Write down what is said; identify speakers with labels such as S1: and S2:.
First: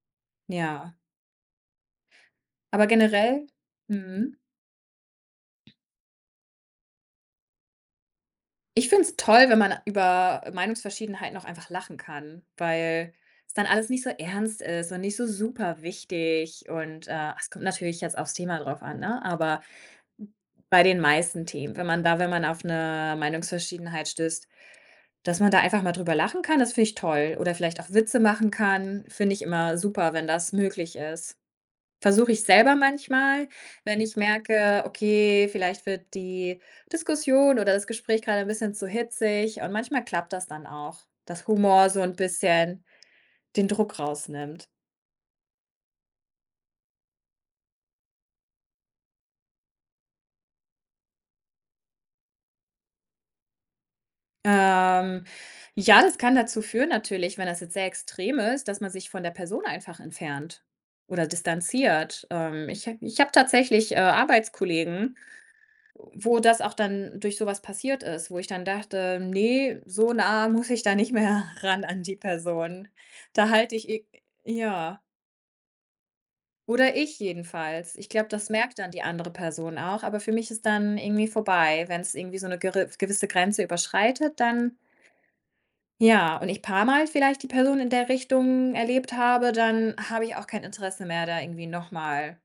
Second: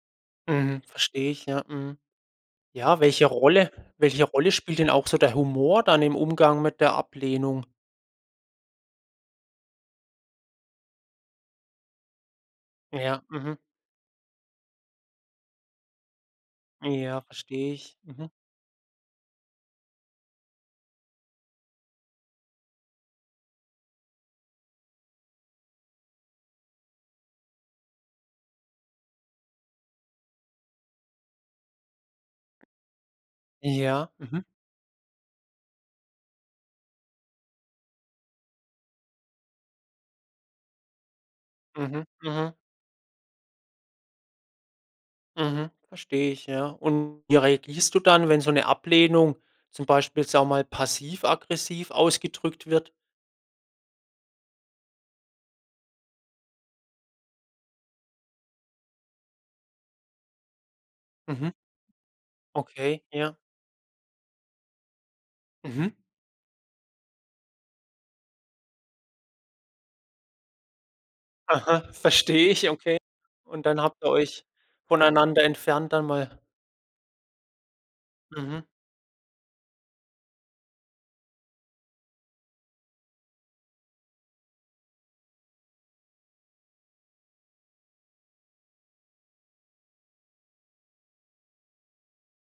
S1: Mhm.
S2: Ja.
S1: Verstehe ich, ja, mhm.
S2: Aber
S1: Ja, welche
S2: generell
S1: Rolle welche
S2: mhm.
S1: Rolle spielt denn auch so der Humor dann im Umgang mit der Ablehnung?
S2: Ich find's toll, wenn man über Meinungsverschiedenheiten auch einfach lachen kann, weil's
S1: Ja, mhm.
S2: dann alles nicht so ernst ist und nicht so superwichtig und,
S1: Ja,
S2: äh, es kommt
S1: verstehe ich.
S2: natürlich jetzt
S1: Mhm.
S2: auf's Thema drauf an, ne? Aber bei den meisten Themen, wenn man da wenn man auf 'ne Meinungsverschiedenheit stößt, dass man da einfach mal drüber lachen kann, das finde ich toll. Oder vielleicht auch Witze machen kann, finde ich immer super, wenn das möglich ist. Versuche ich selber manchmal, wenn
S1: Ja,
S2: ich
S1: mhm.
S2: merke: „Okay, vielleicht wird die Diskussion oder das Gespräch grade 'n bisschen zu hitzig.“ Und manchmal klappt das dann auch, dass Humor so
S1: Mhm,
S2: 'n
S1: mhm.
S2: bisschen den Druck rausnimmt.
S1: Mhm. Verstehe ich, ja. Und wie reagierst du dann, wenn so 'ne Ablehnung zum Beispiel, sagen wir mal passiv-aggressiv ausgedrückt wird?
S2: Ähm, ja, das kann dazu führen natürlich, wenn das jetzt sehr extrem ist, dass man sich von der Person einfach entfernt oder
S1: Mhm.
S2: distanziert. Ähm, ich habe
S1: Okay,
S2: ich habe
S1: ja.
S2: tatsächlich, äh, Arbeitskollegen,
S1: Mhm.
S2: wo das auch dann durch so was passiert ist, wo ich dann dachte: „Ne, so nah muss ich da nicht mehr
S1: Aha,
S2: ran an die
S1: verstehe ich,
S2: Person.“
S1: okay.
S2: Da
S1: Und
S2: halte
S1: dann
S2: ich
S1: habt
S2: e
S1: ihr euch
S2: ja.
S1: voneinander entfernt dann mal?
S2: Oder ich jedenfalls. Ich glaube, das
S1: Mhm.
S2: merkt dann die andere Person auch, aber für mich ist dann irgendwie vorbei, wenn's irgendwie so 'ne geri gewisse Grenze überschreitet, dann ja, und ich paar mal vielleicht die Person in der Richtung erlebt habe, dann habe ich auch kein Interesse mehr, da irgendwie noch mal